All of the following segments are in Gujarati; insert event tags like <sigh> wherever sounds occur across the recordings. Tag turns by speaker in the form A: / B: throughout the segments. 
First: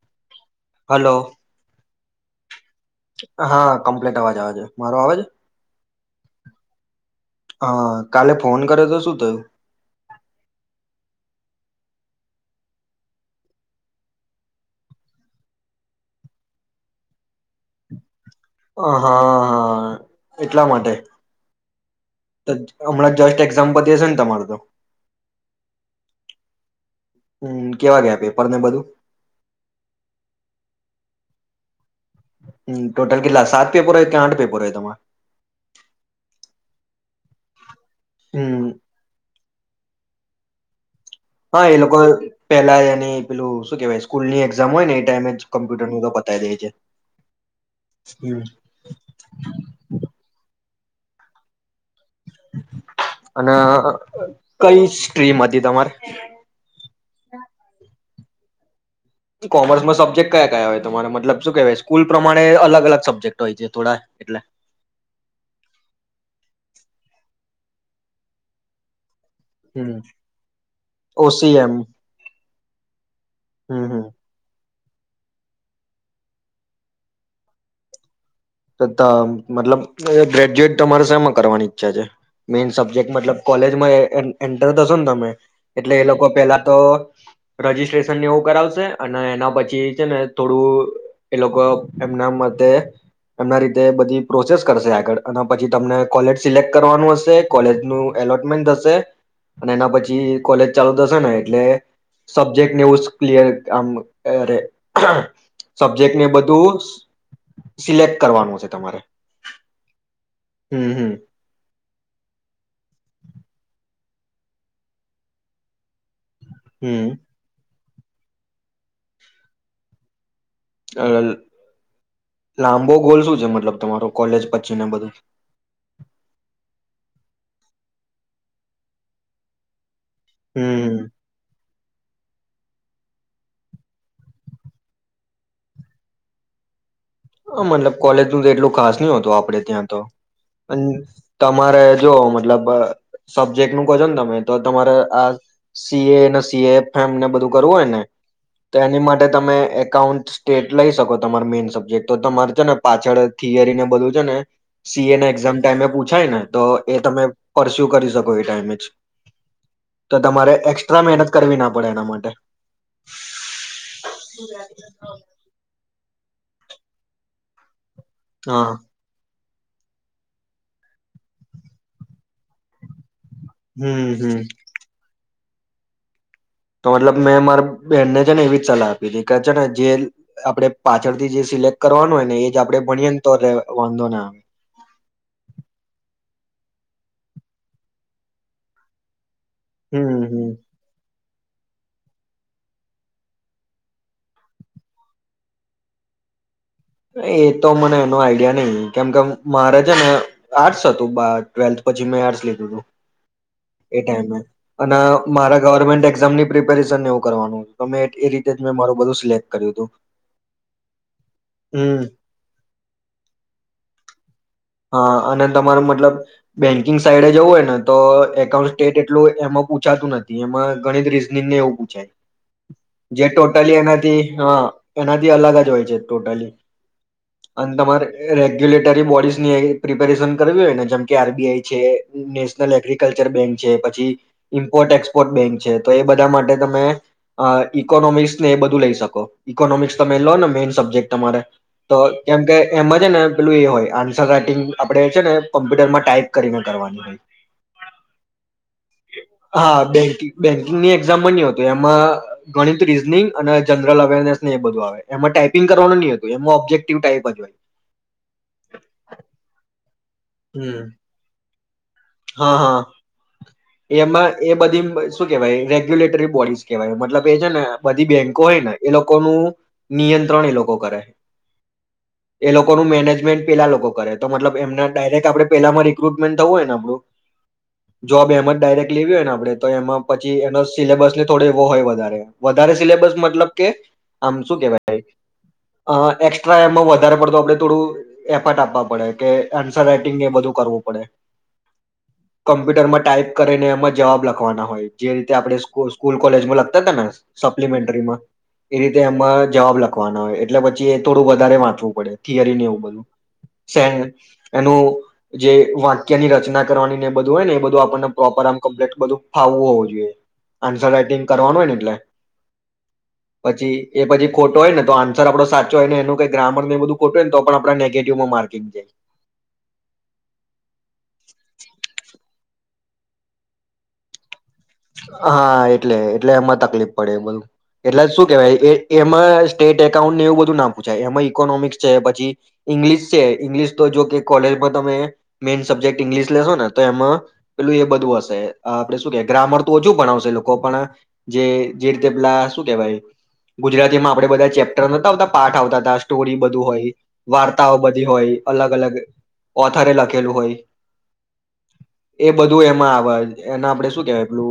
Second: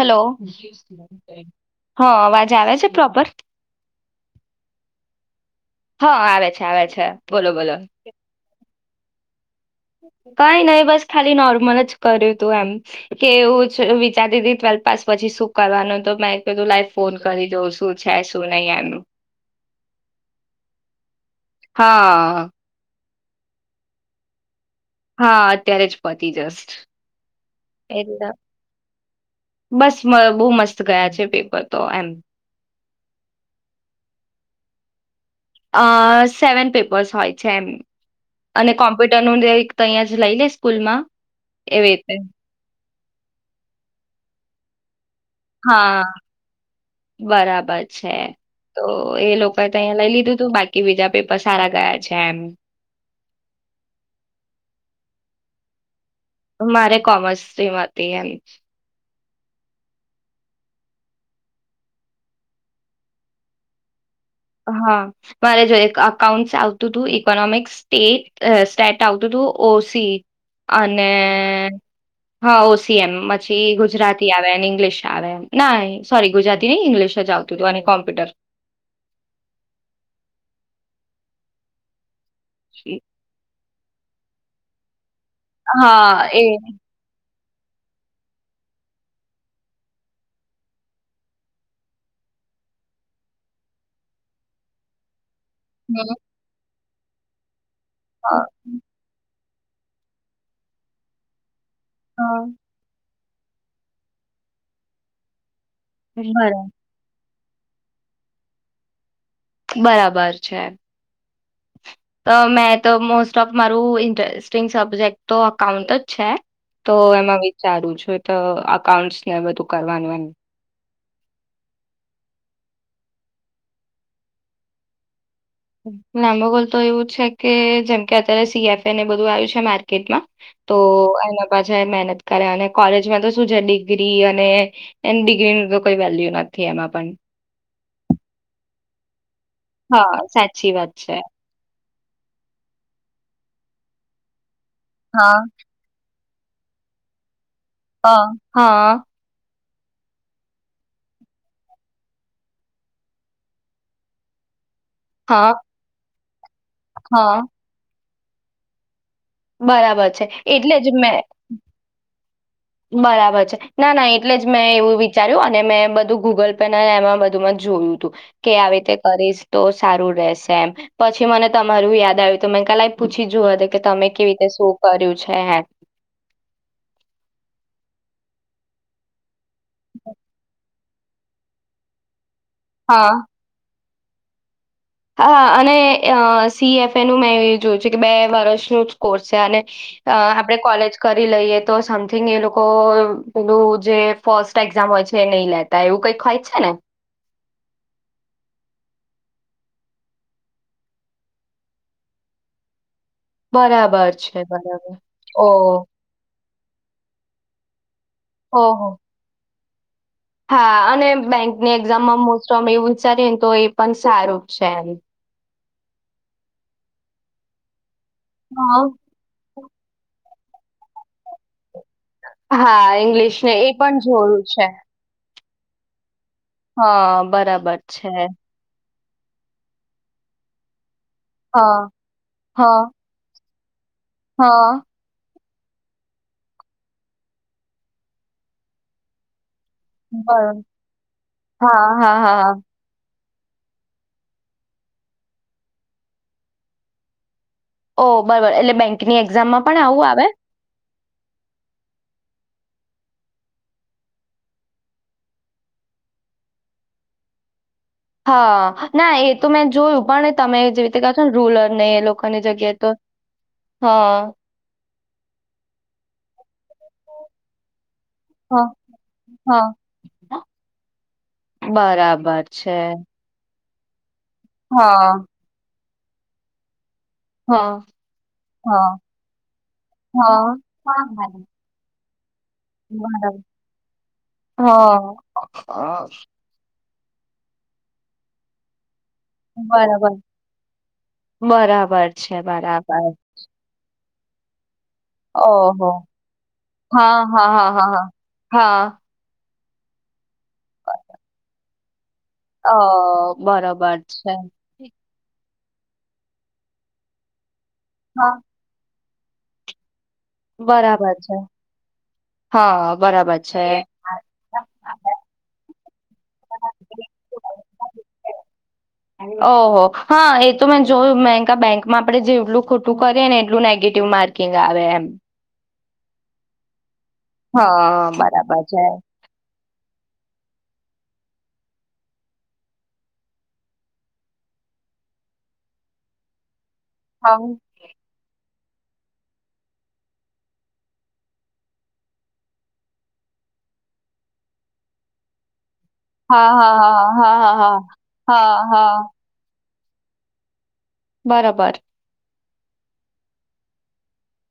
A: હલો.
B: હલો
A: હા અવાજ આવે છે પ્રોપર
B: હા કમ્પ્લીટ અવાજ આવે છે. મારો આવે છે?
A: હા આવે છે-આવે છે. બોલો બોલો
B: હા કાલે ફોન કર્યો તો શું થયું?
A: કઈ નઈ બસ ખાલી નોર્મલ જ કર્યું તું એમ, કે હુચ વિચારીતી ટ્વેલ્થ પાસ પછી શું કરવાનું, તો મેં કીધું લાઈ ફોન કરી દઉં શું છે, શુ
B: હા હા એટલા માટે
A: હા
B: હમણાં. જસ્ટ એક્ઝામ્પલ દ છે ને તમાર તો.
A: હા અત્યારે જ પતી જસ્ટ.
B: હમ
A: એ
B: કેવા ગયા પેપર ને બધું
A: બસ બહુ મસ્ત ગયા છે. પેપર તો એમ.
B: હ ટોટલ કેટલા સાત પેપર હોય કે આઠ પેપર હોય તમારે.
A: અ સેવન પેપર્સ હોય છે એમ.
B: હમ
A: અને કોમ્પ્યુટર નું એક. તહીં જ લઈ લે સ્કૂલ માં.
B: હા એ લોકો પેલા એની પેલું શું કેવાય સ્કૂલ ની એક્ઝામ હોય ને. એ ટાઈમે જ કોમ્પ્યુટરનું
A: હા
B: તો પતાવી દે છે
A: બરાબર છે
B: હમ
A: તો એ લોકોએ તો અહીંયા લઈ લીધું તું બાકી. કે બીજા પેપર સારા ગયા. છે એમ.
B: અને કઈ. ટ્રીમ મધ્ય તમામર.
A: તે એમ.
B: કોમર્સમાં સબ્જેક્ટ કયા કયા હોય તમારે મતલબ શું કેહેવાય સ્કૂલ પ્રમાણે અલ અલગ સબ્જે્ટ હોય છે થોડા એટલે.
A: હા મારે જો એક અકાઉન્ટસ આવતું હતું ઇકોનોમિક્સ સ્ટ સ્ટેટ આવતું. ું
B: હમ
A: ઓસી અને
B: ઓસીએમ
A: હા ઓસી એમ પછી
B: હમ હમ
A: ગુજરાતી આવે ઇંગ્લિશ. એ ના સોરી ગુજરાતી ન ઇંગ્લિ જ આવતું હતું અને કોમ્પ્યુટર.
B: મતલબ ગ્રેજ્યુએટ તમારે શમાં કરવાની ઈચ્છા છે. મેન સબ્ેક્ટ મતલબ કોલેજ. એન્ટર થશો ને તમે. એટલે એ લોકો પેલા તો. રજીિસ્ટ્રેશન એવું કરાવશે અને એના પછી છે ને થોડું એ લોકો એમના મતે એમના રીતે બધી પ્રોસેસ કરશે આગળ. અને પછી તમને કોલેજ સિલેક કરવાનું હશે કોલેજ નું એલોટમેન્ટ હશે. અને એના પછી કોલેજ ચાલુ થશે ને એટલે સબ્જેક્ટ ને પ્લીયર આમરે સબ્જેક્ટ ને
A: હ
B: બધું સિલેક્ટ કરવાનો છે તમારે.
A: બરાબર છે.
B: હમ હમ
A: સ્ટિંગ સબ્જેક્ટ તો અકાઉન્ટ જ છે તો
B: હમ
A: એમાં વિચારું છું. જો તો અકાઉન્ટને બધું કરવાનું.
B: અ લાંબો ગોલ શું છે. મતલબ તમારો કોલેજ પછી ને બધું?
A: લાંબો ગોલ તો એવું છે, કે જેમકે અત્યારે સીએફએને બધું આવ્યું છે. માર્ટ તો
B: હમ
A: એના મહેનત કરે અને કોલેજમાં તો શું છે, ડિગ્રી અને એ ડિગ્રી ન તો કોઈ વેલ્યુ નથી, એમાં પણ
B: હ મતલબ કોલેજ ન, તો એટલું ખાસ ન હતુ આપ આપડે, ત્યાં તો
A: હા સાચી વાત છે.
B: તમારે જો મતલબ સબ્જેક્ટ નુ કહજો, ને તમે તો તમારે, આ
A: હા
B: સીએ સીએફમ, બધું કરવું હોય, ને
A: હ
B: તો
A: હા
B: એની માટે તમે એકાઉન્ટ્ટેટ લઈ, શકો તમારે મેઈન સબ્જેક્ટ તો તમારે છેને, પાછળ થિયરી ને બધું છેને સી એ, ના
A: હા
B: એક્ઝામ ટાઈમે પૂછાય ને તો એ તમે
A: હા
B: પરસ્યુ કરી, શકો કોઈ, ટાઈમચ
A: બરાબર
B: તો
A: છે
B: તમારે
A: એટલે જ
B: એક્સ્ટ્રા
A: મેં
B: મહેનત કરવી, ના પડે એના માટે
A: બરાબર છે, ના, ના એટલે જ મેં એવુ, વિચાર્યું અને મેં બધું ગૂગલ પે ને એમા બધુંમા જ જોયુ. કે
B: હા
A: આવી, રતે કરીશ તો સારુ રશે, એમ પછી, મને તમારુ યાદ આવ્યું તો મે કાલા પછી જુ, કે તમે
B: હમ
A: કેવી
B: હમ
A: રીતે શું કર્યું છે, હે.
B: તો મતલબ મેં મારા બેનને છેને, એવી જ સલાહ આપી હતી. કચ, જે આપડે. પાછળ થી જે સિલેક્ટ કરવાનુ હોય, ને એ આપડે,
A: હા
B: ભણયંતર વંધોને
A: હા અને અ સીએફે એ નું મેં એ જોયું છે કે બે વર્ષ ન જ કોર્સ. છે અને
B: હમ
A: આપડે
B: હમ
A: કોલેજ કર કરી લઈએ તો સમથીિંગ એ લોકો પેલું જે ફર્સ્ટ એક્ઝામ હોય છે એ નહી લેતા એવું કઈક હોય છે ને.
B: એ તો મને એનો આઈડિયા નહી કેમ કે મારે છે ને આર્ટસ હતું ટ્વેલ્થ પછી મેં આર્ટસ લીધું હતું. એ
A: બરાબર
B: ટાઈમે
A: છે બરાબર
B: અને મારા
A: ઓહ
B: ગવર્મેન્ટ એક્ઝામની પ્રિપેરેશન એવું કરવાનું. તો મે એ રીતે જ મેં
A: ઓહ
B: મારું બધું સ્લેટ કર્યું હતું.
A: હા અને બેંકની
B: હમ
A: એક્ઝામમાં મોસ્ટોમ એવું વિચારીએ ને તો એ પણ સારું. જ છે એમ
B: હા, અને તમાર મતલબ બેંકિંગ સાઈડે જવું હોયન તો એકાઉન્ટ
A: હા
B: સ્ટેટ એટલું એમાં પૂછાતું નથી. એમાં ગણિત રીઝનિંગ ને એવું પૂછાય.
A: હા
B: જે
A: ઇંગ્લિશ ને એ
B: ટોટલી
A: પણ
B: એનાથી
A: જોયું છે
B: હન એનાથી અલગ જોય છે. ટોટલી
A: હા
B: અને
A: બરાબર
B: તમારે
A: છે
B: રેગ્યુલેટ ટરી બોડિઝ ની પ્રિપરેશન કરવી હોય ને જેમ કે આરબીઆઈ છે,
A: હા
B: નેશનલ
A: હા
B: એગ્રીિકલ્ચર બેંક છે પ છી
A: હા
B: મ્પોર્ટ એક્સપોર્ટ બેંક છે. તો એ બધા માટે તમે અ ઇકોનોમિક્સ ને એ બધું લઈ શકો. ઈકોનોમિક્સ તમે લો ને
A: બરોબર
B: મેઈન સબ્જેક્ટ તમારે
A: હા
B: તો
A: હા હા
B: કેમ કે
A: હા.
B: એમાં છે ને પેલું એ હોય આ છ રાઈટિંગ આપણે છે ને કોમ્પ્યુટરમાં ટાઈપ કરીને કરવાની હોય.
A: ઓ બરોબર એટલે બેંકની એક્ઝામમાં
B: હા,
A: પણ આવું આવે
B: બેન્કિંગ-બેંકિંગની એક્ઝામ ની હોતું એમાં ગણિત રીઝનિંગ અને જનરલ અવેરનેસ ને એ બધું આવે એમાં ટાઈપિંગ કરવાનું ની હોતું એમાં ઓબ્જેક્ટિવ ટાઈપ જ હોય.
A: હા, ના એ તો મેં જોયું પણ તમે
B: હમ
A: જેવી રીતે કો છો ને રૂલર ને એ લોકોની
B: હા.
A: જગ્યાએ
B: હા.
A: તો
B: એમાં
A: હા
B: એ બધીમ શું કેહેવાય રેગ્યુલેટરી બોડીઝ કેહેવાય મતલબ એ છે ને બધી બેંકો
A: હા
B: હોયને એ લોકોનું
A: હા
B: નિયંત્રણ એ લોકો કરે
A: બરાબર
B: એ
A: છે
B: લોકોનું મેનેજમેન્ટ પેલા લોકો કરે. તો મતલબ એમને
A: હા
B: ડાયરેક્ટ આપણે પેલા મળી <unintelligible> થવુ હોયન
A: હા
B: જોબ એમ જ
A: હા
B: ડાયરેક્ટ લેવી હોયને આપડે તો એમાં
A: હા
B: પછી એનો
A: હા
B: સિલેબસને થોડો એવો હોય વધારે. વધારે સિલેબસ
A: બરાબર
B: મતલબ કે આમ શું કેવાય
A: હા
B: અ
A: હા.
B: એક્સ્ટ્રા એમાં વધારે પડતો આપડે થોડું એફટ આપવા પડે. કે આન્સર
A: બરાબર
B: રાઈટિંગને એ બધું કરવું પડે.
A: બરાબર છે
B: કમ્પ્યુટરમાં
A: બરાબર
B: ટાઈપ કરીને એ જવાબ લખવાના હોય. જે રીતે આપણે
A: ઓહો
B: સ્કૂલ-સ્કૂલ કોલેજમાં લખતા હતા ને
A: હા હા હા હા હા.
B: સપ્લિમેન્ટરીમાં, ઈ
A: હા
B: રીતે એમાં જવાબ લખવાના હોય એ ટલે પછી એ થોડુંક વધારે વાંચવું પડે. થિયરીને
A: અ
B: એવું બધું. સે
A: બરોબર છે.
B: એનું જે વાક્યાની ર ચના કરવાનીને બધું હોય ને એ બધ ધું આપણને
A: હા
B: પ્રોપર આમ કોમ્પલેટ બધું ફાવવું હોવું જોઈએ. આન્સર
A: બરાબર
B: રાઈટિંગ
A: છે
B: કરવાનું હોય ને એટલે,
A: હા બરાબર છે.
B: પછી એ પછી ખોટો હોય ને તો આન્સર આપડો સા જો એને એનું કાઈ ગ્રામરને એ બધું ખોટું હોયને તો પણ આપણા નેગેટિવમાં માર્કિંગ જાય.
A: ઓહો હા એ તો મેં જોયું મેંકા બેંકમાં આપડે જેટલું ખોટું કરેને એટલું નેગેટિવ માર્ક કિંગ આવેે એમ.
B: એટલે-એટલે એમાં તકલીફ પડે <unintelligible> એટલે
A: હા
B: શું કેવાય
A: બરાબર છે.
B: એ એમાં મારસ ટેટ એકાઉન્ટને એવું બધું ના પૂછાય, એમાં ઈકોનોમિક્સ છે, પછી ઈંગ્લિશ છે, ઇંગ્લિશ તો જો કે કોલેજમાં તમે મેઈન સબ્જેક્ટ ઈંગ્લિશ લેશો ને તો એમાં
A: હા
B: પેલું એ બધું હશે. આપણે શું કેઈ ગ્રામર ઓછું ભણાવશે એ લોકો પણ, જે-જે રીતે પેલા શું કેવાય ગુજરાતીમાં આપણે બધા ચેપ્ટર નોતા આવતા પાઠ આવતા આ સ્ટોરી
A: હા
B: બધું
A: હા
B: હોય,
A: હા હા હા હા
B: વાર્તાઓ બધી હોય
A: હા
B: અલગ-અલગ
A: હા
B: ઓથારે લખેલું હોય.
A: બરાબર.
B: એ બધું એમાં આવા એના આપડે શું કેવાય પેલું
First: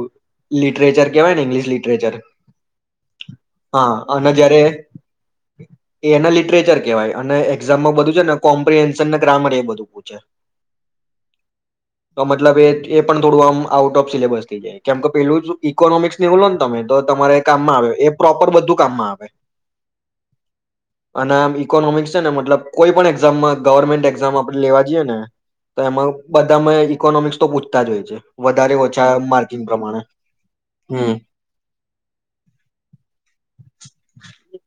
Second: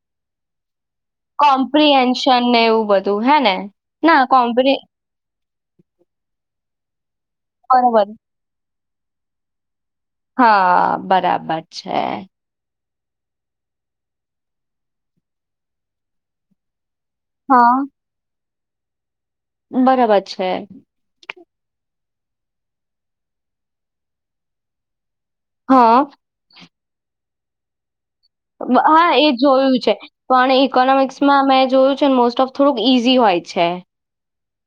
B: લિટ ટ્રેજર કવાય ને ઇલિટરેજર,
A: કોમ્પ્રિહેન્શન ને એવું બધું હે ને
B: હા
A: ના
B: અને જ્યારે
A: કોમ્પ્રિ
B: એના લિટરેચર કેવાય અને માં છે ને
A: બરોબર
B: બધું કો પ્રિએશન ને ગ્રામર એ બધું. પૂછે
A: હા બરાબર છે.
B: તો મતલબ એ એ પણ થોડું આમ આઉટ ઓફ સિલેબસ થઇ જાય. કેમ કે પેલું જ ઇકોનોમિક્સ નેવલો ને તમે. તો તમારે કામમાં
A: હા
B: આવે, એ પરોપ ર બધું કામમાં આવે.
A: બરાબર છે.
B: અને આમ ઈકોનોમિક્સ છે ને મતલબ કોઈ પણ એક્ઝામમાં ગવર્મેન્ટ એક્ઝામ આપડે લેવા જઈએ ને તો
A: હા
B: એમાં બધામાં એની ઇનોમિક્ તો પૂછતા જ હોય છે. વધારે ઓછા મા.
A: ઈકોનોમિક્સમાં મે જોયું છે મોસ્ટ ઓફ થોડુંક ઈઝી હોય છે.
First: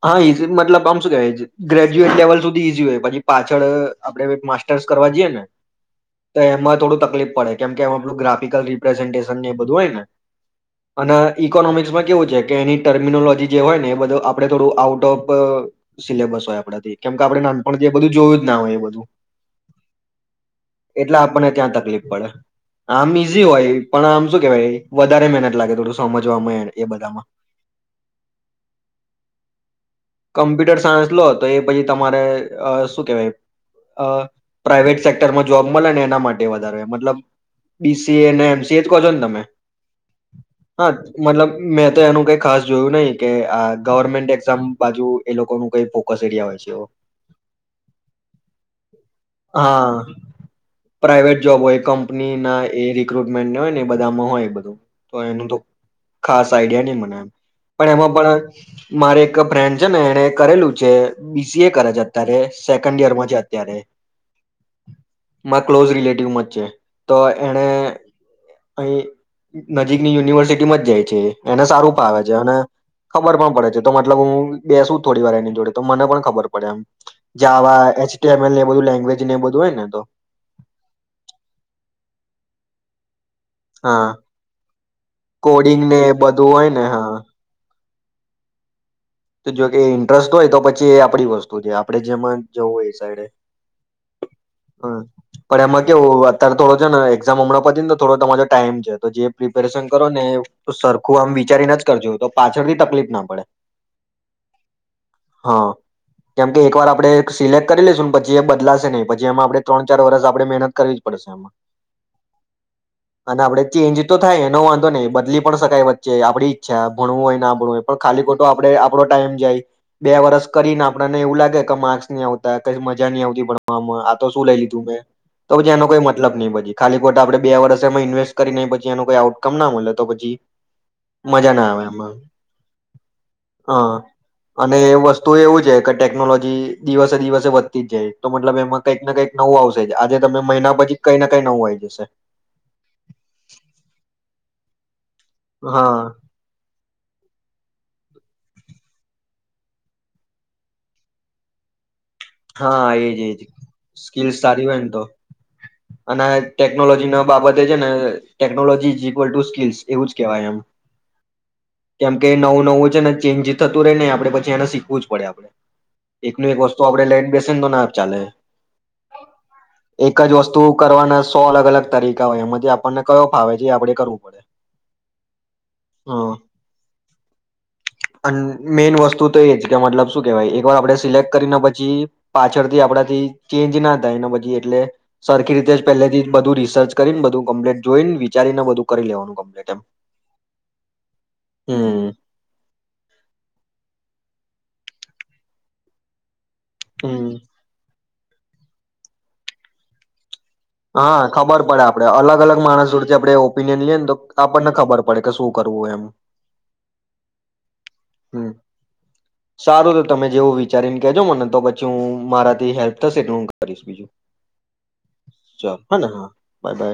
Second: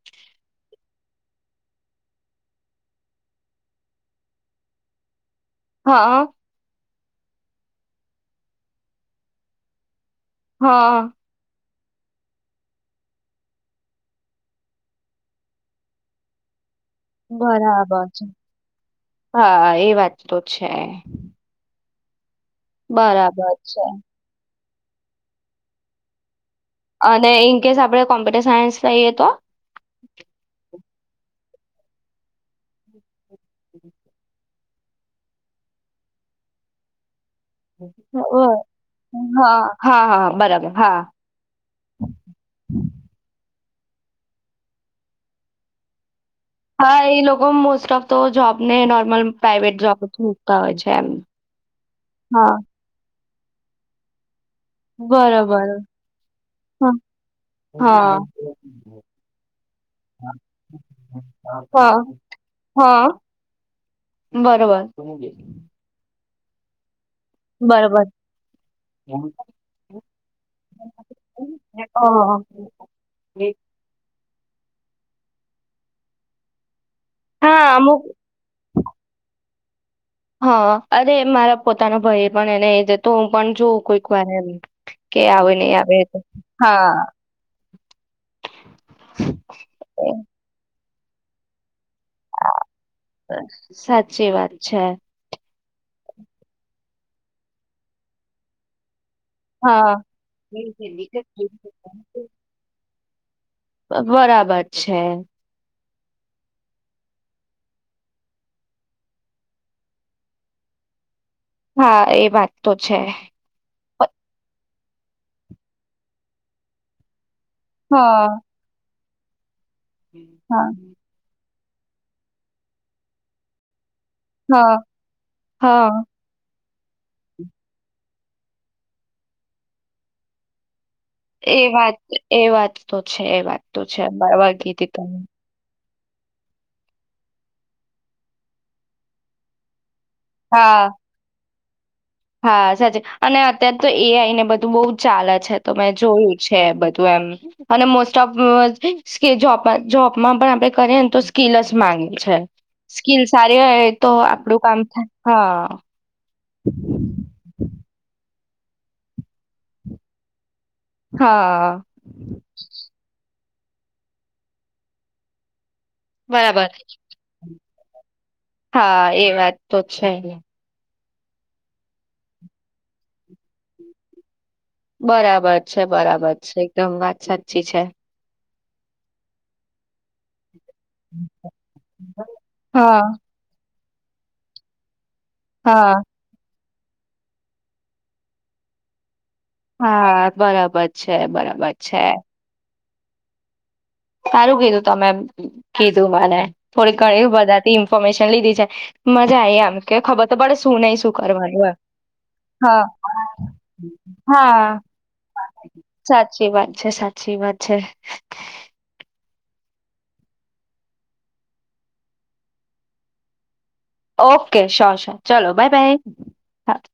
B: હા ઈઝી મતલબ આમ શું કેવાય ગ્રેજ્યુએટ લેવલ સુધી ઈઝી હોય પછી પાછળ આપડે માસ્ટર્સ કરવા જઈએ ને.
A: હા
B: તો એમાં થોડું તક. તકલીફ પેડે કેમ કે એમ આપણું ગ્રાિકલ રિપ્રેઝેન્ટેશન બધું હોય ને.
A: હા
B: અને ઇકોનોમિક. એમાં કેવું છે કે એની ટર્મિનોલોજી જે હોય ને એ બધું આપડે થોડું આઉટ ઓફ સિલેબસ હોય આપડા થી કેમ કે આપણે નાનપણથી એ
A: બરાબર
B: બધું
A: છે
B: જોયું જ ના હોય એ બધું
A: હા એ વાત તો છે
B: એટલા આપણને ત્યાં તકલીફ. પડે. આમ ઈઝી
A: બરાબર
B: હોય
A: છે
B: પણ આમ. વધારે મહેનત લાગે થોડું સમજવાવામાં એને.
A: અને ઇનકેસ આપડે કોમ્પ્યુટર સાયન્સ લઈએ તો.
B: કમ્પ્યુટર સાયન્સ તો એ પછી તમારે અ શું કેવાય અ પ્રાઈવેટ સેક્ટરમાં જોબ મળે ને એના માટે વધારે મતલબ. બીસીએ અને
A: હ,
B: એમસી એ જ કહ છો ને તમે
A: હા હા હા બરાબર
B: હા મતલબ મેં તો એનું કઈ ખાસ જોયું નહી કે આ. Government exam. બાજુ એ લોકો નું કઈ ફોકસ એરિયા હોય છે એવો
A: હા એ લોકો મોસ્ટ ઓફ તો જોબને નોર્મલ પ્રાઈવેટ જોબ
B: હા
A: મૂકતા હોય છે એમ
B: પ્રાઇવેટ જોબ હોય કંપની
A: હા.
B: ના <unintelligible> હોય ને બધામાં હોય એ તો
A: બરોબર
B: ખાસ આઈડિયા
A: હા
B: નહી મને એમ પણ એમાં
A: હા
B: પણ મારે એક. ફ્રેન્ડ છે ને એને કરેલું છે બીસી એ કરે
A: હા
B: છે અત્યારે સેકન્ડ
A: હા
B: યર માં છે અત્યારે
A: બરોબર
B: મારા ક્લોઝ રિલેટિવમાં છે તો એને
A: બરોબર
B: અહી નજીકની યુનિવર્સિટીમાં જાય છે એને સારું ફાવે છે
A: હા
B: અને ખબર પણ પડે છે તો મતલબ હું બે શું થોડી વાર એની જોડે તો મને પણ ખબર પડે એમ
A: હા
B: જવા
A: અમુક
B: એસ ટી એમ એ બધું લેંગ્વેજ ને બધું હોય ને તો
A: હા અરે મારા પોતાના ભાઈ પણ એને એ જતો પણ જોવ કોઈક
B: હા
A: વાર એમ કે આવે નહી
B: કોડિંગ
A: આવે
B: ને
A: તો
B: બધું હોય ને
A: હા
B: જોકે
A: એ
B: ઇન્ટરેસ્ટ હોય તો પછી એ આપણી વસ્તુ છે આપડે જેમાં જવું એ સાઈડે
A: સાચી વાત છે
B: હમ્મ પણ એમાં કેવું હવે અત્યારે થોડો છે ને એક્ઝામ હમણાં પતીને થોડો તમારો ટાઈમ છે. તો જે પ્રિપેરેશન
A: હા
B: કરો ને સરખું આમ વિચારીને જ કરજો તો પાછળથી તકલીફ ના પડે.
A: બરાબર છે.
B: હા કેમ કે એકવાર આપડે સિલેક્ટ કરી લેશું પછી એ બદલાશે નહી પછી એમાં આપણે ત્રણ ચાર વરષ આપણે મહેનત કરવી જ પડશે એમાં
A: હા એ વાત તો છે.
B: અને આપડે ચેન્જ તો થાય એનો વાંધો નઈ બદલી પણ શકાય વચ્ચે આપડી ઈચ્છા ભણવું હોય ના હોય પણ ખાલી
A: હા
B: ખોટો આપણે આપડો ટાઈમ જાય. બે વરસ
A: હા
B: કરીને આપણને એવું લાગે માર્ક્સ નય આવતા કઈ મજા નય આવતી ભણવામાં આ તો શું લઈ
A: હા
B: લીધું મેં તો પછી એનો કોઈ
A: હા
B: મતલબ નય પછી. ખાલી ખોટા આપડે બે વર્ષ એમાં ઇન્વેસ્ટ કરીને પછી એનું કોઈ આઉટકમ ના મળે તો પછી મજા
A: એ
B: ના આવે
A: વાત
B: એમાં
A: એ વાત તો છે એ વાત. તો છે બરાબર
B: હા અને
A: કીધી તમે
B: વસ્તુ એવું જ કે ટેકનોલોજી દિવસે દિવસે વધતી જ જાય તો મતલબ એમાં કંઈક ને કંઈક નવું આવશે. આજે તમે મહિના
A: હા
B: પછી કઈને કઈ નવું હોય. જોશે.
A: હા સાચે અને અત્યારે તો એ આઈ ને બધું તો બવ ચાલે છે તો મેં
B: હા
A: જોયું છે બધું એમ અને મોસ જોબમાં પણ આપડે કરીએ ને તો સ્કીલ જ માંગે છે.
B: હા એજ
A: સ્કીલ
B: એજ
A: સારી હોય તો
B: સ્કીલ
A: આપડું
B: સારી હોય
A: કામ
B: ને તો
A: થાય હા.
B: અને ટેકનોલોજી ના બાબતે છે ને ટેકનોલોજી જી ઇક્વલ ટુ સ્કીલ્સ એવું જ કહેવાય એમ.
A: હા
B: કેમ કે નવું નવું છે ને ચેન્જ થતું રહીને આપણે પછી એને શીખવું જ પડે આપડે. એકનું એક
A: બરાબર
B: વસ્તુ આપડે લ ધંધો ના જ ચાલે.
A: હા એ વાત તો છે.
B: એક જ વસ્તુ કરવાના સો અલગ અલગ તરીકા હોય એમાં જે આપણને કયો ફાવે જે આપડે કરવું પડે.
A: બરાબર છે
B: હ
A: બરાબર છે એકદમ વાત સાચી છે.
B: અન મેઈન વસ્તુ તો એ જ કે મતલબ શું કેહેવાય એ આપડે સિલેક્ટ કરીને પછી પાછળથી
A: હા
B: આપડાથી ચેન્જ ના ગાય ન બઘી એટલે સરખી રીતે જ
A: હા
B: પેલેથી જ બધું રી સર્ચ કરી ન બધું કમ્પ્લીટ જોઈ ન વિચારીને બધું કરી લેવાનું કમ
A: હા, બરાબર છે. બરાબર છે.
B: હમ
A: સારું કીધું તમે, કીધું મને. થોડી ઘણી
B: હમ
A: બધા તી ઈન ફર્મેશન લીધી છે. મજા આઈ આમ કે ખબર તો પળે શું નય, શું
B: હા ખબર
A: કરવાનું એમ.
B: પડે આપડે અલગ અલગ
A: હા,
B: માણસ જોડથી આપડે ઓપિનિયન લઈએ ને તો આપણને
A: હા
B: ખબર પડે કે શું કરવું એમ
A: સાચી વાત છે. સાચી વાત છે.
B: હમ સારું તો તમે જેવું વિચારી ન કેજો મને. તો પછી હું મારા થી હેલ્પ થશે એટલ હૂં
A: ઓકે, સ્યોર શર. ચાલો બાય,
B: ચાલ
A: બાય,
B: હ ને હા બાય
A: હા.
B: બાય